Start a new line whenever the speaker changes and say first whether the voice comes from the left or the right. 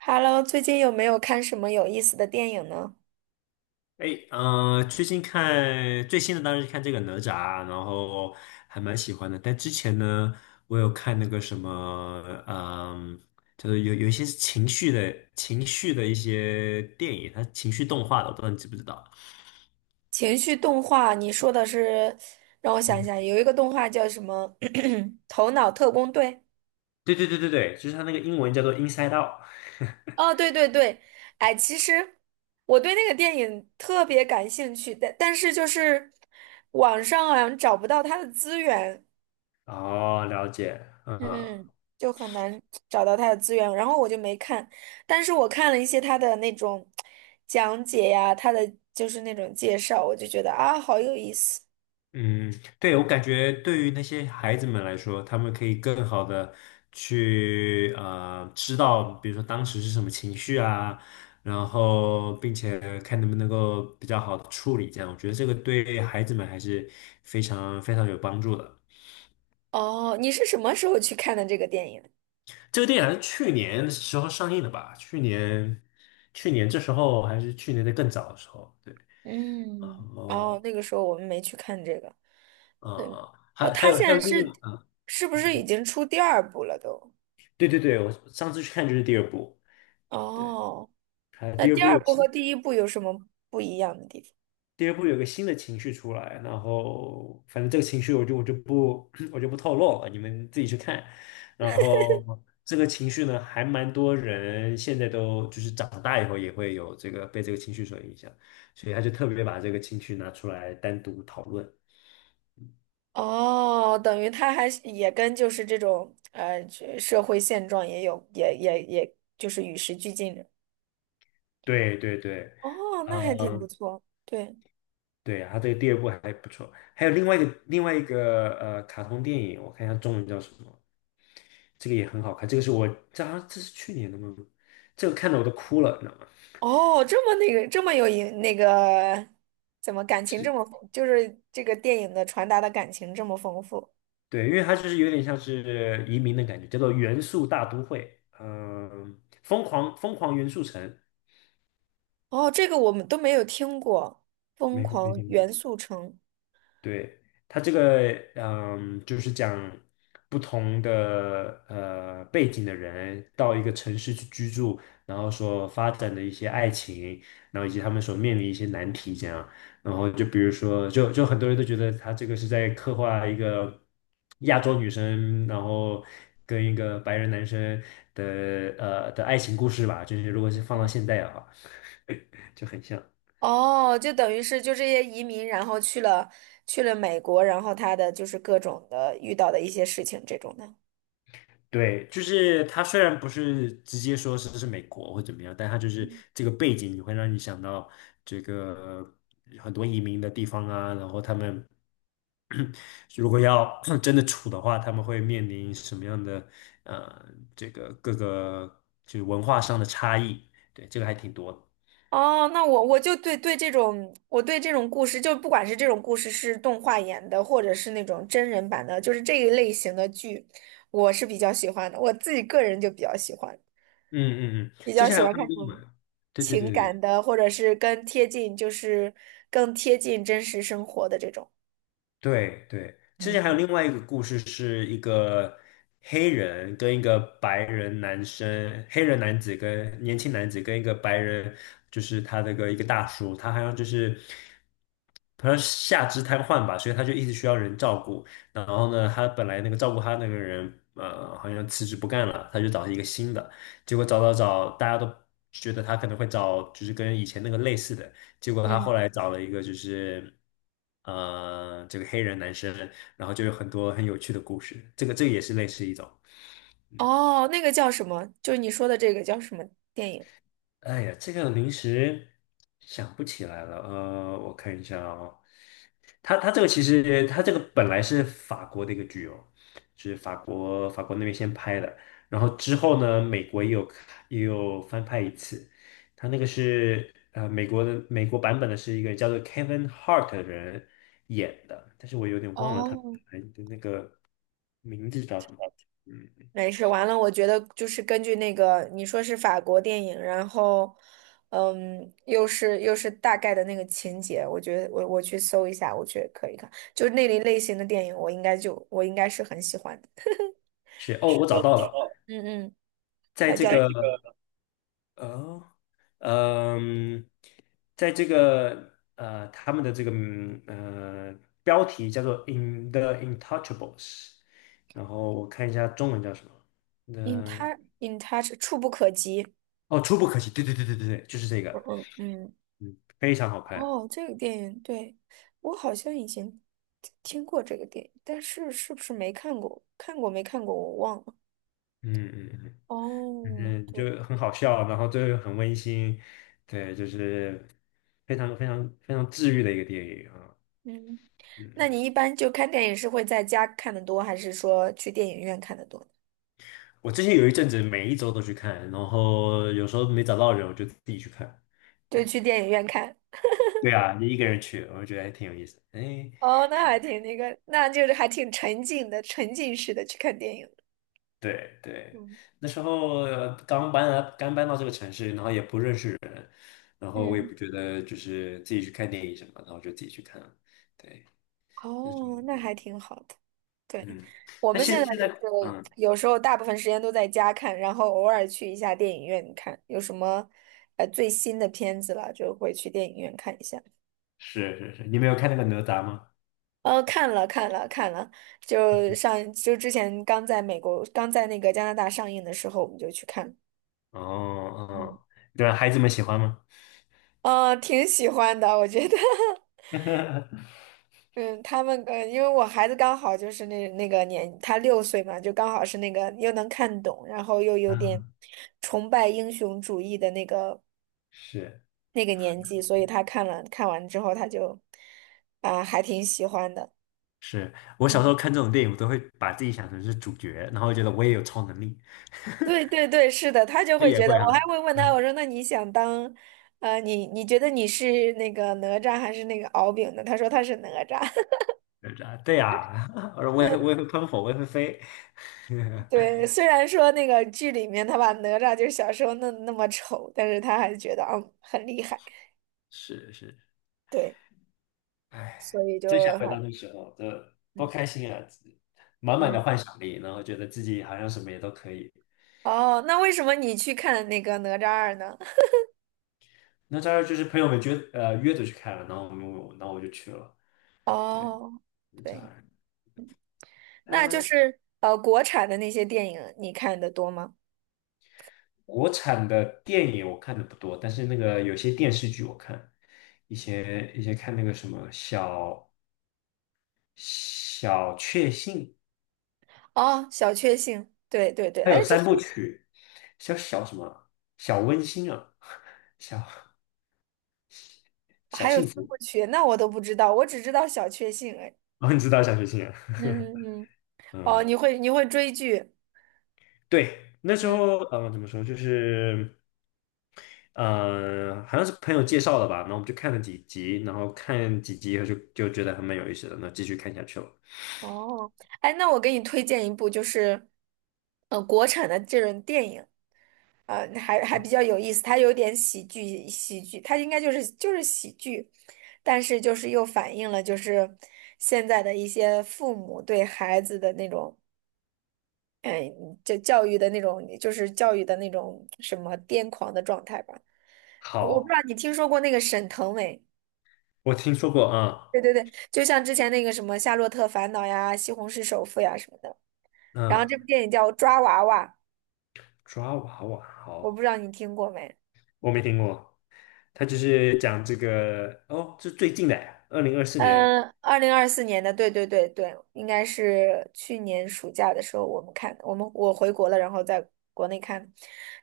right: Hello，最近有没有看什么有意思的电影呢？
left: 哎，最近看最新的当然是看这个哪吒，然后还蛮喜欢的。但之前呢，我有看那个什么，就是有一些是情绪的一些电影，它情绪动画的，我不知道你知不知道？
right: 情绪动画，你说的是，让我想一下，有一个动画叫什么？头脑特工队。
left: 对对对对对，就是它那个英文叫做《Inside Out》。
right: 哦，对对对，哎，其实我对那个电影特别感兴趣，但是就是网上好像找不到它的资源，
left: 哦，了解，嗯。
right: 嗯嗯，就很难找到它的资源，然后我就没看，但是我看了一些它的那种讲解呀，它的就是那种介绍，我就觉得啊，好有意思。
left: 嗯，对，我感觉对于那些孩子们来说，他们可以更好的去知道，比如说当时是什么情绪啊，然后并且看能不能够比较好的处理这样，我觉得这个对孩子们还是非常非常有帮助的。
right: 哦，你是什么时候去看的这个电影？
left: 这个电影好像去年的时候上映的吧？去年这时候还是去年的更早的时候，对，然
right: 嗯，哦，
left: 后
right: 那个时候我们没去看这个。
left: 啊
right: 嗯，
left: 啊，
right: 哦，
left: 还还
right: 他
left: 有还
right: 现
left: 有
right: 在是
left: 另一个啊，
right: 是不是已经出第二部了都？
left: 对对对，我上次去看就是第二部。对。
right: 哦，
left: 还
right: 那
left: 第二
right: 第
left: 部
right: 二
left: 有
right: 部
left: 新，
right: 和第一部有什么不一样的地方？
left: 第二部有个新的情绪出来，然后反正这个情绪我就我就不 我就不透露了，你们自己去看。然后这个情绪呢，还蛮多人现在都就是长大以后也会有这个被这个情绪所影响，所以他就特别把这个情绪拿出来单独讨论。
right: 哦，等于他还是也跟就是这种这社会现状也有也就是与时俱进的。
left: 对对对，
right: 哦，那还挺不
left: 嗯。
right: 错。对。
left: 对呀，他这个第二部还不错，还有另外一个卡通电影，我看一下中文叫什么，这个也很好看，这个是我这好像这是去年的吗？这个看的我都哭了，你知道吗？
right: 哦，这么那个，这么有影那个，怎么感情
left: 是，
right: 这么丰就是这个电影的传达的感情这么丰富。
left: 对，因为它就是有点像是移民的感觉，叫做《元素大都会》，疯狂元素城，
right: 哦，这个我们都没有听过，《疯
left: 美国移
right: 狂
left: 民。
right: 元素城》。
left: 对，他这个，就是讲不同的背景的人到一个城市去居住，然后所发展的一些爱情，然后以及他们所面临一些难题，这样。然后就比如说，就很多人都觉得他这个是在刻画一个亚洲女生，然后跟一个白人男生的的爱情故事吧，就是如果是放到现在的话，就很像。
right: 哦，就等于是就这些移民，然后去了美国，然后他的就是各种的遇到的一些事情这种的。
left: 对，就是他虽然不是直接说是美国或怎么样，但他就是这个背景，你会让你想到这个很多移民的地方啊，然后他们 如果要 真的处的话，他们会面临什么样的呃这个各个就是文化上的差异，对，这个还挺多的。
right: 哦，那我就对这种，我对这种故事，就不管是这种故事是动画演的，或者是那种真人版的，就是这一类型的剧，我是比较喜欢的。我自己个人就比较喜欢，
left: 嗯嗯嗯。
right: 比
left: 之
right: 较
left: 前
right: 喜
left: 还有
right: 欢
left: 看
right: 看
left: 过
right: 这
left: 英
right: 种
left: 文，对对对
right: 情
left: 对
right: 感
left: 对。
right: 的，或者是更贴近，就是更贴近真实生活的这种。
left: 对对，之
right: 嗯
left: 前还有
right: 嗯
left: 另外一个故事，是一个黑人跟一个白人男生，黑人男子跟年轻男子跟一个白人，就是他那个一个大叔，他好像就是好像下肢瘫痪吧，所以他就一直需要人照顾。然后呢，他本来那个照顾他那个人，好像辞职不干了，他就找一个新的，结果找找找，大家都觉得他可能会找就是跟以前那个类似的。结果他
right: 嗯。
left: 后来找了一个就是，这个黑人男生，然后就有很多很有趣的故事。这个也是类似一种。
right: 哦，那个叫什么？就是你说的这个叫什么电影？
left: 哎呀，这个临时想不起来了。我看一下哦，他这个其实他这个本来是法国的一个剧哦，就是法国那边先拍的，然后之后呢，美国也有翻拍一次。他那个是美国版本的是一个叫做 Kevin Hart 的人演的，但是我有点忘了他
right: 哦，
left: 本来的那个名字叫什么。嗯，
right: 没事，完了，我觉得就是根据那个你说是法国电影，然后，又是大概的那个情节，我觉得我去搜一下，我觉得可以看，就是那类型的电影，我应该是很喜欢的。
left: 是哦，
right: 是
left: 我
right: 哦，
left: 找
right: 我
left: 到
right: 找到
left: 了，
right: 了，
left: 在
right: 它
left: 这
right: 叫在
left: 个
right: 这个
left: 呃。哦嗯，在这个呃，他们的这个标题叫做《In the Intouchables》，然后我看一下中文叫什么。
right: 《In
left: 那、
right: Touch In Touch》，触不可及。
left: 哦，《触不可及》，对对对对对对，就是这个，
right: 嗯嗯，
left: 嗯，非常好看，
right: 哦，这个电影，对，我好像以前听过这个电影，但是是不是没看过？看过没看过？我忘了。
left: 嗯嗯嗯，
right: 哦，
left: 嗯，
right: 对。
left: 就很好笑，然后最后很温馨，对，就是非常非常非常治愈的一个电影啊，
right: 嗯，那
left: 嗯。
right: 你一般就看电影是会在家看的多，还是说去电影院看的多？
left: 我之前有一阵子每一周都去看，然后有时候没找到人，我就自己去看。
right: 就
left: 对
right: 去电影院看。
left: 对啊，你一个人去，我觉得还挺有意思。哎，
right: 哦，那还挺那个，那就是还挺沉浸的，沉浸式的去看电影。
left: 对对，
right: 嗯，
left: 那时候刚搬来，刚搬到这个城市，然后也不认识人，然后我也
right: 嗯，
left: 不觉得就是自己去看电影什么，然后就自己去看了。对，那是。
right: 哦，那还挺好的。对，
left: 嗯，
right: 我
left: 但
right: 们现在
left: 现现
right: 就
left: 在
right: 是
left: 嗯，
right: 有时候大部分时间都在家看，然后偶尔去一下电影院看，有什么最新的片子了，就会去电影院看一下。
left: 是是是，你没有看那个哪吒吗？
right: 哦，看了看了看了，就之前刚在美国，刚在那个加拿大上映的时候，我们就去看，
left: 哦哦，对啊孩子们喜欢吗？
right: 挺喜欢的，我觉得，嗯，他们因为我孩子刚好就是那那个年，他6岁嘛，就刚好是那个又能看懂，然后又有点
left: 啊，
right: 崇拜英雄主义的那个
left: 是。
right: 那个年纪，所以他看完之后，他就还挺喜欢的。
left: 是我小时
right: 嗯。
left: 候看这种电影，我都会把自己想成是主角，然后觉得我也有超能力，
right: 对对对，是的，他就
left: 我
right: 会
left: 也
right: 觉得，
left: 会
right: 我还
left: 啊，
right: 会问他，我说那你想当，你觉得你是那个哪吒还是那个敖丙呢？他说他是哪吒。
left: 对啊，对啊，我说我也
right: 嗯，
left: 会我也会喷火，我也会飞，
right: 对，虽然说那个剧里面他把哪吒就是小时候弄那么丑，但是他还觉得很厉害，
left: 是是，
right: 对，所
left: 哎，
right: 以就
left: 真想回到
right: 还，
left: 那时候，这多
right: 嗯
left: 开心啊！满满的
right: 嗯，
left: 幻想力，然后觉得自己好像什么也都可以。
right: 哦，那为什么你去看那个哪吒二呢？
left: 那当然就是朋友们约着去看了，然后我们我然后我就去了，对，
right: 哦，
left: 就这
right: 对，那就
left: 样。
right: 是国产的那些电影你看的多吗？
left: 国产的电影我看的不多，但是那个有些电视剧我看，以前看那个什么小小确幸，
right: 哦，小确幸，对对对，
left: 它有
right: 哎，这
left: 三部
right: 是。
left: 曲，小什么小温馨啊，小小
right: 还有
left: 幸
right: 三
left: 福，
right: 部曲，那我都不知道，我只知道小确幸。哎，
left: 哦，你知道小确幸啊，
right: 嗯嗯嗯，哦，
left: 嗯，
right: 你会追剧，
left: 对，那时
right: 嗯，
left: 候怎么说就是好像是朋友介绍的吧，然后我们就看了几集，然后看几集以后就觉得还蛮有意思的，那继续看下去了。
right: 哦，哎，那我给你推荐一部，就是国产的这种电影，还比
left: 哦
right: 较有意思，它有点喜剧，它应该就是喜剧，但是就是又反映了就是现在的一些父母对孩子的那种，哎，就是教育的那种什么癫狂的状态吧。我不知
left: 好，
right: 道你听说过那个沈腾没？
left: 我听说过啊。
right: 对对对，就像之前那个什么《夏洛特烦恼》呀，《西红柿首富》呀什么的。然后
left: 嗯，
right: 这部电影叫《抓娃娃》，
left: 抓娃娃，
right: 我不
left: 好，
right: 知道你听过没？
left: 我没听过。他就是讲这个，哦，是最近的，2024年。
right: 嗯，2024年的，对对对对，应该是去年暑假的时候我们看，我回国了，然后在国内看，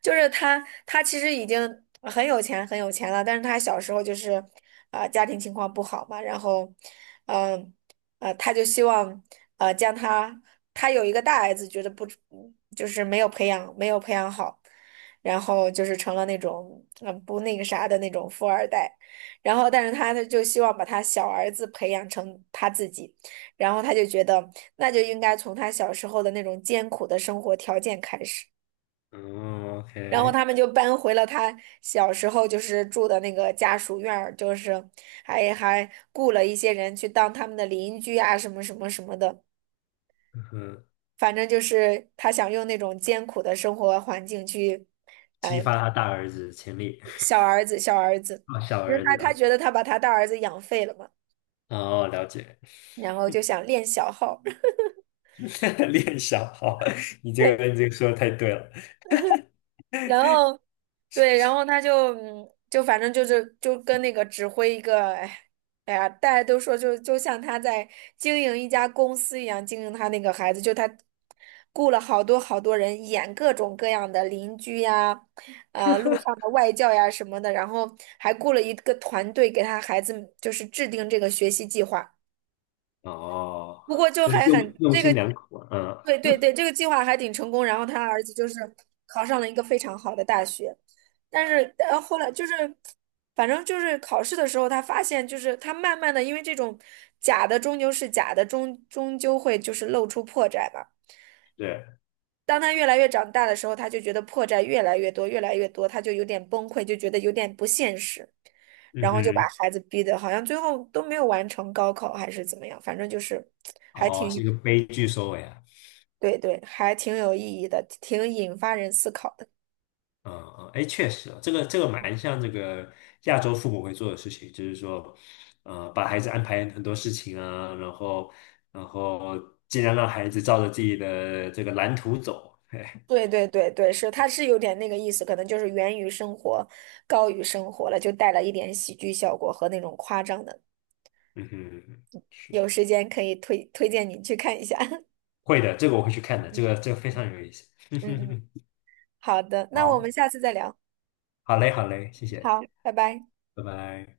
right: 就是他其实已经很有钱很有钱了，但是他小时候就是家庭情况不好嘛，然后嗯他就希望，呃将他他有一个大儿子，觉得不，就是没有培养好，然后就是成了那种不那个啥的那种富二代。然后，但是他呢就希望把他小儿子培养成他自己，然后他就觉得那就应该从他小时候的那种艰苦的生活条件开始。
left: 嗯
right: 然后他
left: ，OK，
right: 们就搬回了他小时候就是住的那个家属院儿，就是还雇了一些人去当他们的邻居啊，什么什么什么的。
left: 嗯哼，
right: 反正就是他想用那种艰苦的生活环境去，
left: 激发他大儿子的潜力，
right: 小儿子小儿子，
left: 啊，小
right: 因为
left: 儿
right: 他
left: 子
right: 他
left: 啊，
right: 觉得他把他大儿子养废了嘛，
left: 哦，了解，
right: 然后就想练小号儿。
left: 练小，好，你这个 你这个说的太对了。
right: 然后对，然后他就，就反正就是就跟那个指挥一个，哎，哎呀，大家都说就像他在经营一家公司一样经营他那个孩子，就他雇了好多好多人演各种各样的邻居呀，路上的外教呀什么的，然后还雇了一个团队给他孩子就是制定这个学习计划。
left: 哦，
right: 不过就
left: 那
right: 还
left: 用
right: 很
left: 用
right: 这个，
left: 心良苦啊，嗯，
right: 对对对，这个计划还挺成功。然后他儿子就是考上了一个非常好的大学，但是后来就是，反正就是考试的时候，他发现就是他慢慢的，因为这种假的终究是假的，终究会就是露出破绽嘛。
left: 对，
right: 当他越来越长大的时候，他就觉得破绽越来越多，越来越多，他就有点崩溃，就觉得有点不现实，
left: 嗯
right: 然后就把
left: 哼，
right: 孩子逼得好像最后都没有完成高考还是怎么样，反正就是 还
left: 哦，
right: 挺。
left: 是一个悲剧收尾啊。
right: 对对，还挺有意义的，挺引发人思考的。
left: 嗯嗯，哎，确实啊这个蛮像这个亚洲父母会做的事情，就是说，把孩子安排很多事情啊，然后尽量让孩子照着自己的这个蓝图走。嘿，
right: 对对对对，是，它是有点那个意思，可能就是源于生活，高于生活了，就带了一点喜剧效果和那种夸张的。
left: 嗯哼，是
right: 有时间可以推荐你去看一下。
left: 会的，这个我会去看的，这个非常有意思。
right: 嗯嗯，好的，那我
left: 好，
right: 们下次再聊。
left: 好嘞，好嘞，谢谢，
right: 好，拜拜。
left: 拜拜。